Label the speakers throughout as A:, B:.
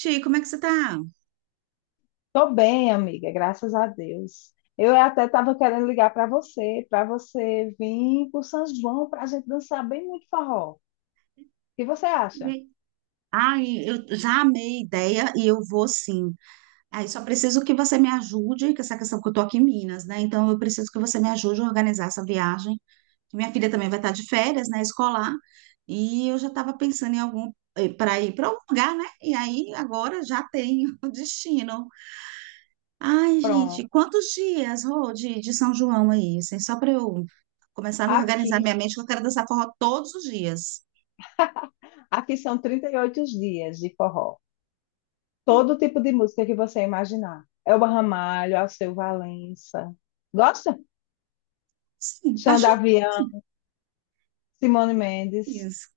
A: Ti, como é que você tá?
B: Tô bem, amiga, graças a Deus. Eu até estava querendo ligar para você vir para São João para a gente dançar bem muito forró. O que você acha?
A: E- Ai, eu já amei a ideia e eu vou sim. Aí só preciso que você me ajude, com essa questão que eu tô aqui em Minas, né? Então eu preciso que você me ajude a organizar essa viagem. Minha filha também vai estar de férias, né? Escolar. E eu já estava pensando em algum para ir para algum lugar, né? E aí agora já tenho o destino. Ai, gente,
B: Pronto.
A: quantos dias, Rô, de São João aí? Assim, só para eu começar a organizar
B: Aqui,
A: minha mente, que eu quero dançar forró todos os dias.
B: aqui são 38 dias de forró. Todo tipo de música que você imaginar. Elba Ramalho, Alceu Valença. Gosta?
A: Sim,
B: Xanda Avião, Simone Mendes.
A: paixões.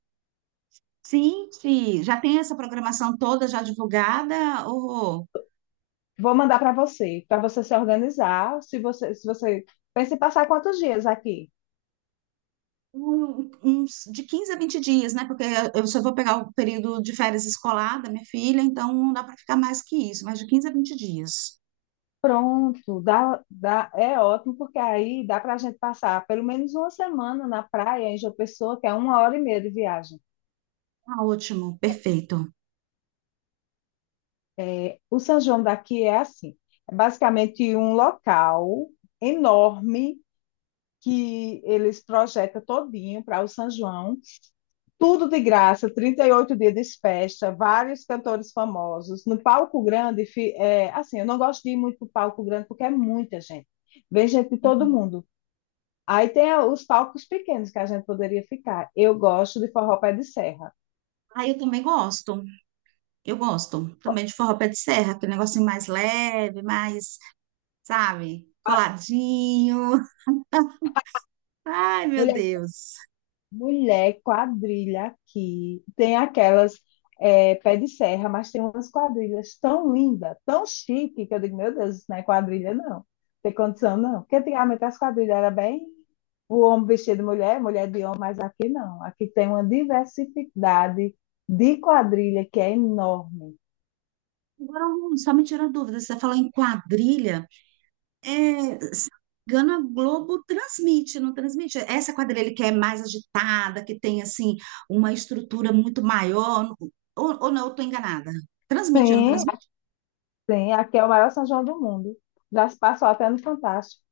A: Gente, já tem essa programação toda já divulgada? Ou
B: Vou mandar para você se organizar. Se você pensa em passar quantos dias aqui?
A: uns de quinze a 20 dias, né? Porque eu só vou pegar o período de férias escolar da minha filha, então não dá para ficar mais que isso, mas de 15 a 20 dias.
B: Pronto, dá, é ótimo, porque aí dá para a gente passar pelo menos uma semana na praia em João Pessoa, que é uma hora e meia de viagem.
A: Ah, ótimo, perfeito.
B: É, o São João daqui é assim, é basicamente um local enorme que eles projetam todinho para o São João, tudo de graça, 38 dias de festa, vários cantores famosos. No palco grande, é, assim, eu não gosto de ir muito para o palco grande porque é muita gente. Vem gente de todo mundo. Aí tem os palcos pequenos que a gente poderia ficar. Eu gosto de forró pé de serra.
A: Ah, eu também gosto, eu gosto também de forró pé de serra, aquele negocinho mais leve, mais, sabe, coladinho. Ai, meu
B: Mulher,
A: Deus.
B: mulher, quadrilha aqui. Tem aquelas é, pé de serra, mas tem umas quadrilhas tão lindas, tão chique, que eu digo, meu Deus, isso não é quadrilha, não. Não tem condição, não. Porque antigamente as quadrilhas era bem o homem vestido de mulher, mulher de homem, mas aqui não. Aqui tem uma diversidade de quadrilha que é enorme.
A: Agora, só me tirou dúvida, você falou em quadrilha. É, se não me engano, a Globo transmite, não transmite. Essa quadrilha que é mais agitada, que tem assim uma estrutura muito maior, ou não, eu estou enganada.
B: Sim,
A: Transmite?
B: sim, aqui é o maior São João do mundo. Já se passou até no Fantástico.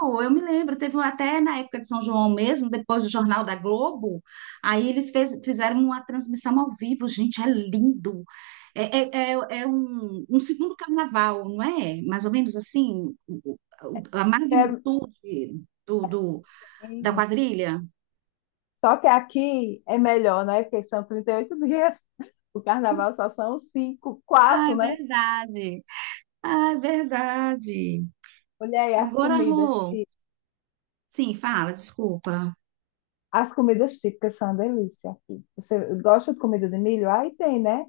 A: Não, eu me lembro, teve até na época de São João mesmo, depois do Jornal da Globo, aí eles fizeram uma transmissão ao vivo, gente, é lindo. É um segundo carnaval, não é? Mais ou menos assim, a
B: É,
A: magnitude do, do- da
B: sim.
A: quadrilha.
B: Só que aqui é melhor, né? Porque são 38 dias. O carnaval só são cinco, quatro,
A: Ai,
B: né?
A: verdade. Ai, verdade.
B: Olha aí as
A: Agora,
B: comidas.
A: Rô, sim, fala, desculpa.
B: As comidas típicas são uma delícia aqui. Você gosta de comida de milho? Aí tem, né?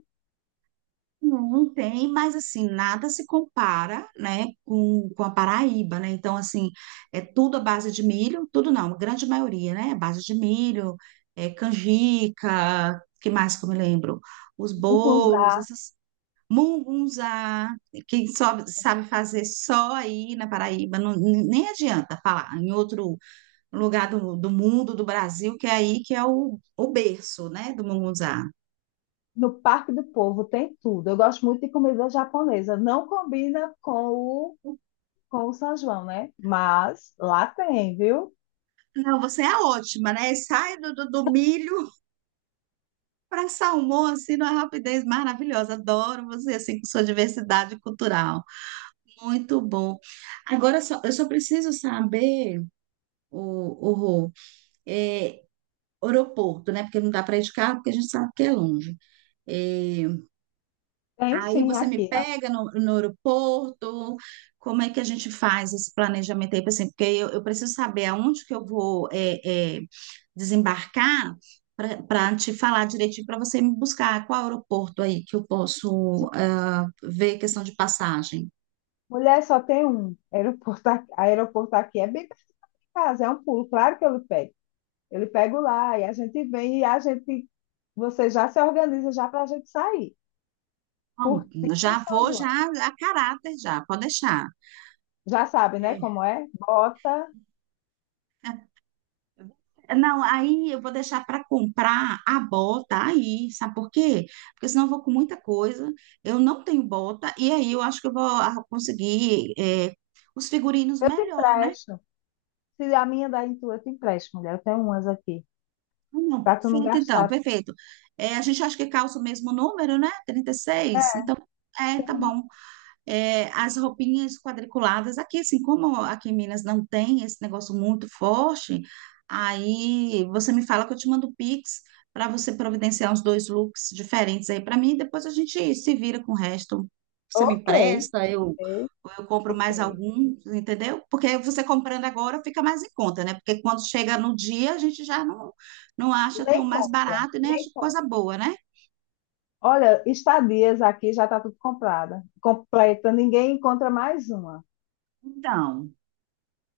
A: Não, não tem, mas assim, nada se compara, né, com a Paraíba, né? Então, assim, é tudo à base de milho, tudo não, a grande maioria, né? À base de milho, é, canjica, que mais que eu me lembro? Os bolos,
B: Mungunzá,
A: essas mungunzá, que só sabe fazer só aí na Paraíba, não, nem adianta falar em outro lugar do mundo, do Brasil, que é aí que é o berço, né, do munguzá.
B: no Parque do Povo tem tudo. Eu gosto muito de comida japonesa. Não combina com o São João, né? Mas lá tem, viu?
A: Não, você é ótima, né? Sai do milho para salmão, assim, numa rapidez maravilhosa. Adoro você, assim, com sua diversidade cultural. Muito bom. Agora, só, eu só preciso saber, o Rô, é, aeroporto, né? Porque não dá para ir de carro, porque a gente sabe que é longe. É,
B: Tem
A: aí
B: sim
A: você me
B: aqui.
A: pega no aeroporto, como é que a gente faz esse planejamento aí, assim, porque eu preciso saber aonde que eu vou é, é, desembarcar para te falar direitinho, para você me buscar qual aeroporto aí que eu posso ver questão de passagem.
B: Mulher só tem um. Aeroporto, aeroporto aqui é bem perto da minha casa, é um pulo. Claro que eu lhe pego. Eu lhe pego lá e a gente vem e a gente, você já se organiza já para a gente sair.
A: Bom,
B: E o
A: já
B: São
A: vou já
B: João?
A: a caráter já, pode deixar.
B: Já sabe, né, como é? Bota,
A: Não, aí eu vou deixar para comprar a bota aí, sabe por quê? Porque senão eu vou com muita coisa, eu não tenho bota, e aí eu acho que eu vou conseguir os figurinos
B: eu te
A: melhor, né?
B: empresto. Se a minha da tua, eu te empresto, mulher. Eu tenho umas aqui,
A: Ah, não,
B: para tu não
A: perfeito, então,
B: gastar.
A: perfeito. Eh, a gente acha que calça o mesmo número, né? 36. Então, é, tá bom. É, as roupinhas quadriculadas. Aqui, assim, como aqui em Minas não tem esse negócio muito forte, aí você me fala que eu te mando o Pix para você providenciar uns dois looks diferentes aí para mim. Depois a gente se vira com o resto. Você me
B: Ok,
A: empresta,
B: ok,
A: eu compro
B: ok.
A: mais algum, entendeu? Porque você comprando agora fica mais em conta, né? Porque quando chega no dia, a gente já não acha tão
B: Nem
A: mais
B: conta,
A: barato e nem acha
B: nem conta.
A: coisa boa, né?
B: Olha, estadias aqui já está tudo comprada, completa, ninguém encontra mais uma.
A: Então.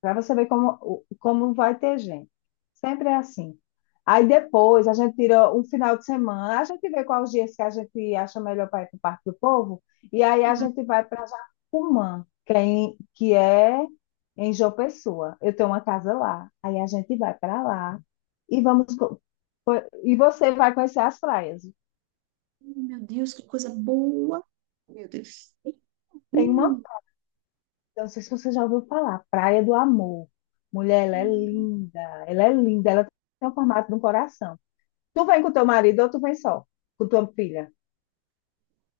B: Para você ver como, como vai ter gente. Sempre é assim. Aí depois a gente tira um final de semana, a gente vê quais os dias que a gente acha melhor para ir para o Parque do Povo, e aí a gente vai para Jacumã, que é em João Pessoa. Eu tenho uma casa lá. Aí a gente vai para lá e e você vai conhecer as praias.
A: Meu Deus, que coisa boa. Meu Deus.
B: Tem uma,
A: Hum,
B: eu não sei se você já ouviu falar, Praia do Amor. Mulher, ela é
A: hum.
B: linda, ela é linda, ela tem o formato de um coração. Tu vem com teu marido ou tu vem só, com tua filha?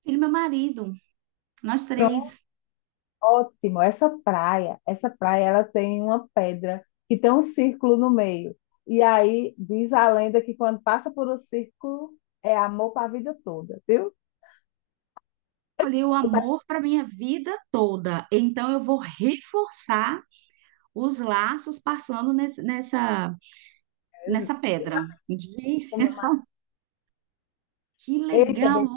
A: Ele, meu marido, nós
B: Pronto,
A: três,
B: ótimo. Essa praia, ela tem uma pedra que tem um círculo no meio. E aí diz a lenda que quando passa por um círculo é amor para a vida toda, viu?
A: escolhi o
B: Você tá...
A: amor para minha vida toda. Então eu vou reforçar os laços passando nessa,
B: Eu já
A: nessa
B: fui
A: pedra. Gente,
B: com meu marido.
A: que
B: Eita,
A: legal!
B: bem,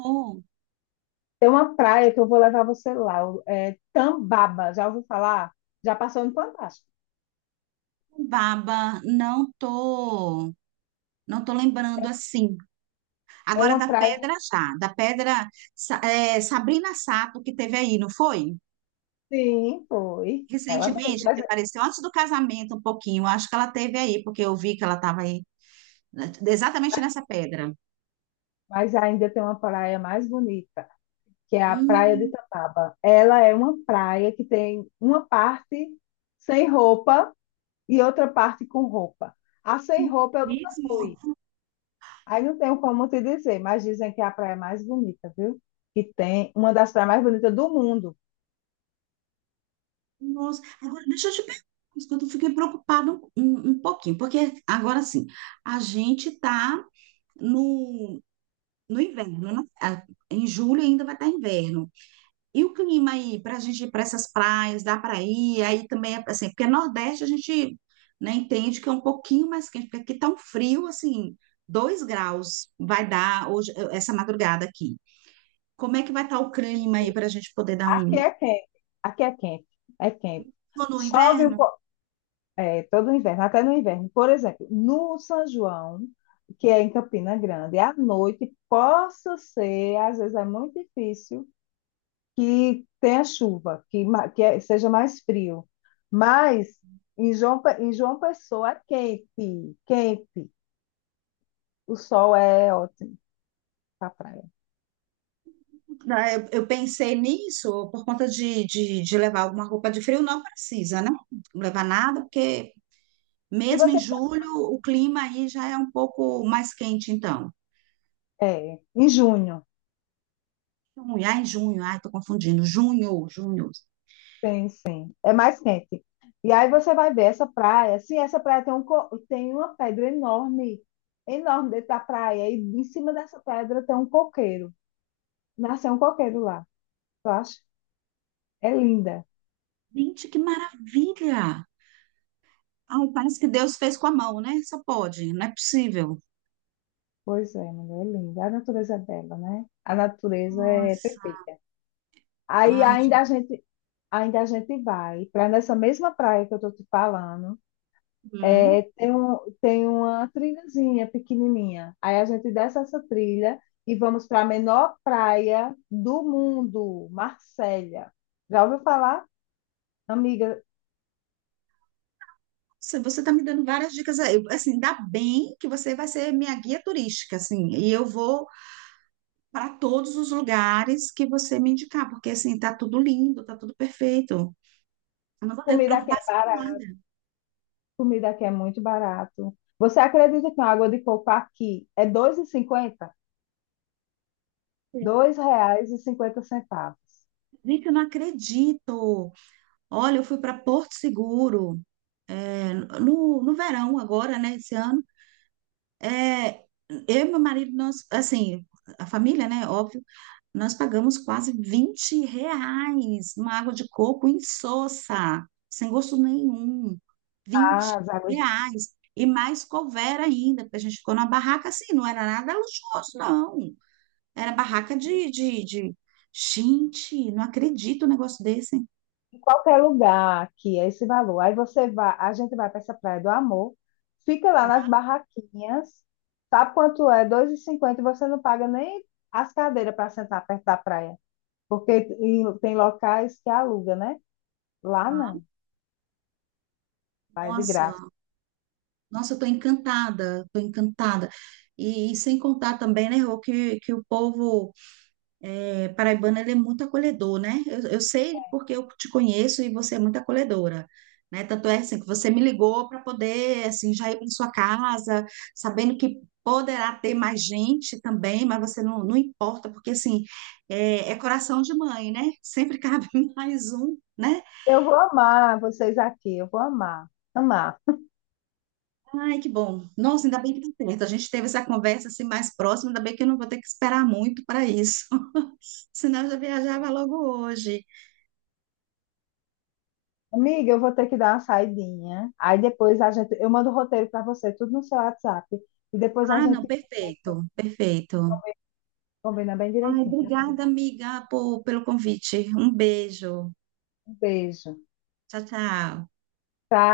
B: tem uma praia que eu vou levar você lá, é Tambaba. Já ouviu falar? Já passou no Fantástico.
A: Baba, não tô lembrando assim.
B: É
A: Agora
B: uma
A: da
B: praia,
A: pedra já, da pedra Sabrina Sato que teve aí, não foi?
B: sim, foi. Ela mesmo,
A: Recentemente, que apareceu antes do casamento um pouquinho, acho que ela teve aí, porque eu vi que ela estava aí, né, exatamente nessa pedra.
B: mas ainda tem uma praia mais bonita que é a Praia de
A: Hum,
B: Tataba. Ela é uma praia que tem uma parte sem roupa e outra parte com roupa. A sem roupa eu nunca
A: mesmo?
B: fui. Aí não tenho como te dizer, mas dizem que é a praia mais bonita, viu? Que tem uma das praias mais bonitas do mundo.
A: Nossa, agora deixa eu te perguntar, uma coisa, que eu fiquei preocupada um pouquinho, porque agora sim, a gente está no, no inverno, né? Ah, em julho ainda vai estar inverno. E o clima aí, para a gente ir para essas praias, dá para ir? Aí também, é assim, porque Nordeste a gente, né, entende que é um pouquinho mais quente, porque aqui tá um frio, assim, 2 graus vai dar hoje, essa madrugada aqui. Como é que vai estar o clima aí para a gente poder dar
B: Aqui
A: um.
B: é quente, aqui é quente, é quente.
A: Ou no
B: Chove um
A: inverno,
B: pouco, é, todo inverno, até no inverno. Por exemplo, no São João, que é em Campina Grande, à noite, possa ser, às vezes é muito difícil que tenha chuva, que, ma- que é- seja mais frio. Mas em João Pessoa é quente, quente. O sol é ótimo para praia.
A: né, eu pensei nisso por conta de levar alguma roupa de frio, não precisa, né? Não levar nada, porque
B: Se
A: mesmo em
B: você quiser-
A: julho o clima aí já é um pouco mais quente, então.
B: é, em junho,
A: Junho, ai, tô confundindo. Junho, junho.
B: tem sim, é mais quente. E aí você vai ver essa praia. Sim, essa praia tem uma pedra enorme, enorme dentro da praia. E em cima dessa pedra tem um coqueiro. Nasceu um coqueiro lá, eu acho. É linda.
A: Gente, que maravilha! Ai, parece que Deus fez com a mão, né? Só pode, não é possível.
B: Pois é, mulher é linda. A natureza é bela, né? A natureza é
A: Nossa,
B: perfeita. Aí
A: ai,
B: ainda
A: gente.
B: a gente, ainda a gente vai para nessa mesma praia que eu tô te falando.
A: Hum.
B: É, tem, um, tem uma trilhazinha pequenininha. Aí a gente desce essa trilha e vamos para a menor praia do mundo, Marsella. Já ouviu falar? Amiga,
A: Nossa, você tá me dando várias dicas aí. Assim, dá bem que você vai ser minha guia turística, assim, e eu vou para todos os lugares que você me indicar, porque assim, tá tudo lindo, tá tudo perfeito. Eu não vou ter
B: comida aqui é
A: preocupação com
B: barata,
A: nada.
B: comida aqui é muito barato. Você acredita que uma água de coco aqui é 2,50 R$ dois reais e cinquenta centavos
A: Gente, eu não acredito. Olha, eu fui para Porto Seguro. É, no verão agora, né, esse ano, é, eu e meu marido, nós, assim, a família, né, óbvio, nós pagamos quase R$ 20 numa água de coco insossa, sem gosto nenhum, 20
B: as águas
A: reais, e mais couvera ainda, porque a gente ficou numa barraca assim, não era nada luxuoso, não, era barraca Gente, não acredito um negócio desse, hein?
B: em qualquer lugar que é esse valor. Aí você vai, a gente vai para essa Praia do Amor, fica lá nas barraquinhas, sabe quanto é? 2,50 e cinquenta, e você não paga nem as cadeiras para sentar perto da praia, porque tem locais que aluga, né? Lá não, vai de
A: Nossa,
B: graça.
A: Nossa, eu estou encantada, estou encantada. E sem contar também, né, Rô, que o povo é, paraibano ele é muito acolhedor, né? Eu sei porque eu te conheço e você é muito acolhedora, né? Tanto é assim que você me ligou para poder assim já ir para sua casa, sabendo que poderá ter mais gente também, mas você não, não importa porque assim é coração de mãe, né? Sempre cabe mais um, né?
B: Eu vou amar vocês aqui, eu vou amar, amar.
A: Ai, que bom. Nossa, ainda bem que deu certo. A gente teve essa conversa assim mais próxima, ainda bem que eu não vou ter que esperar muito para isso. Senão eu já viajava logo hoje.
B: Amiga, eu vou ter que dar uma saidinha. Aí depois a gente, eu mando o roteiro para você, tudo no seu WhatsApp. E depois a
A: Ah, não,
B: gente
A: perfeito, perfeito.
B: combina bem
A: Ai,
B: direitinho, tá?
A: obrigada, amiga, pelo convite. Um beijo.
B: Um beijo,
A: Tchau, tchau.
B: tá?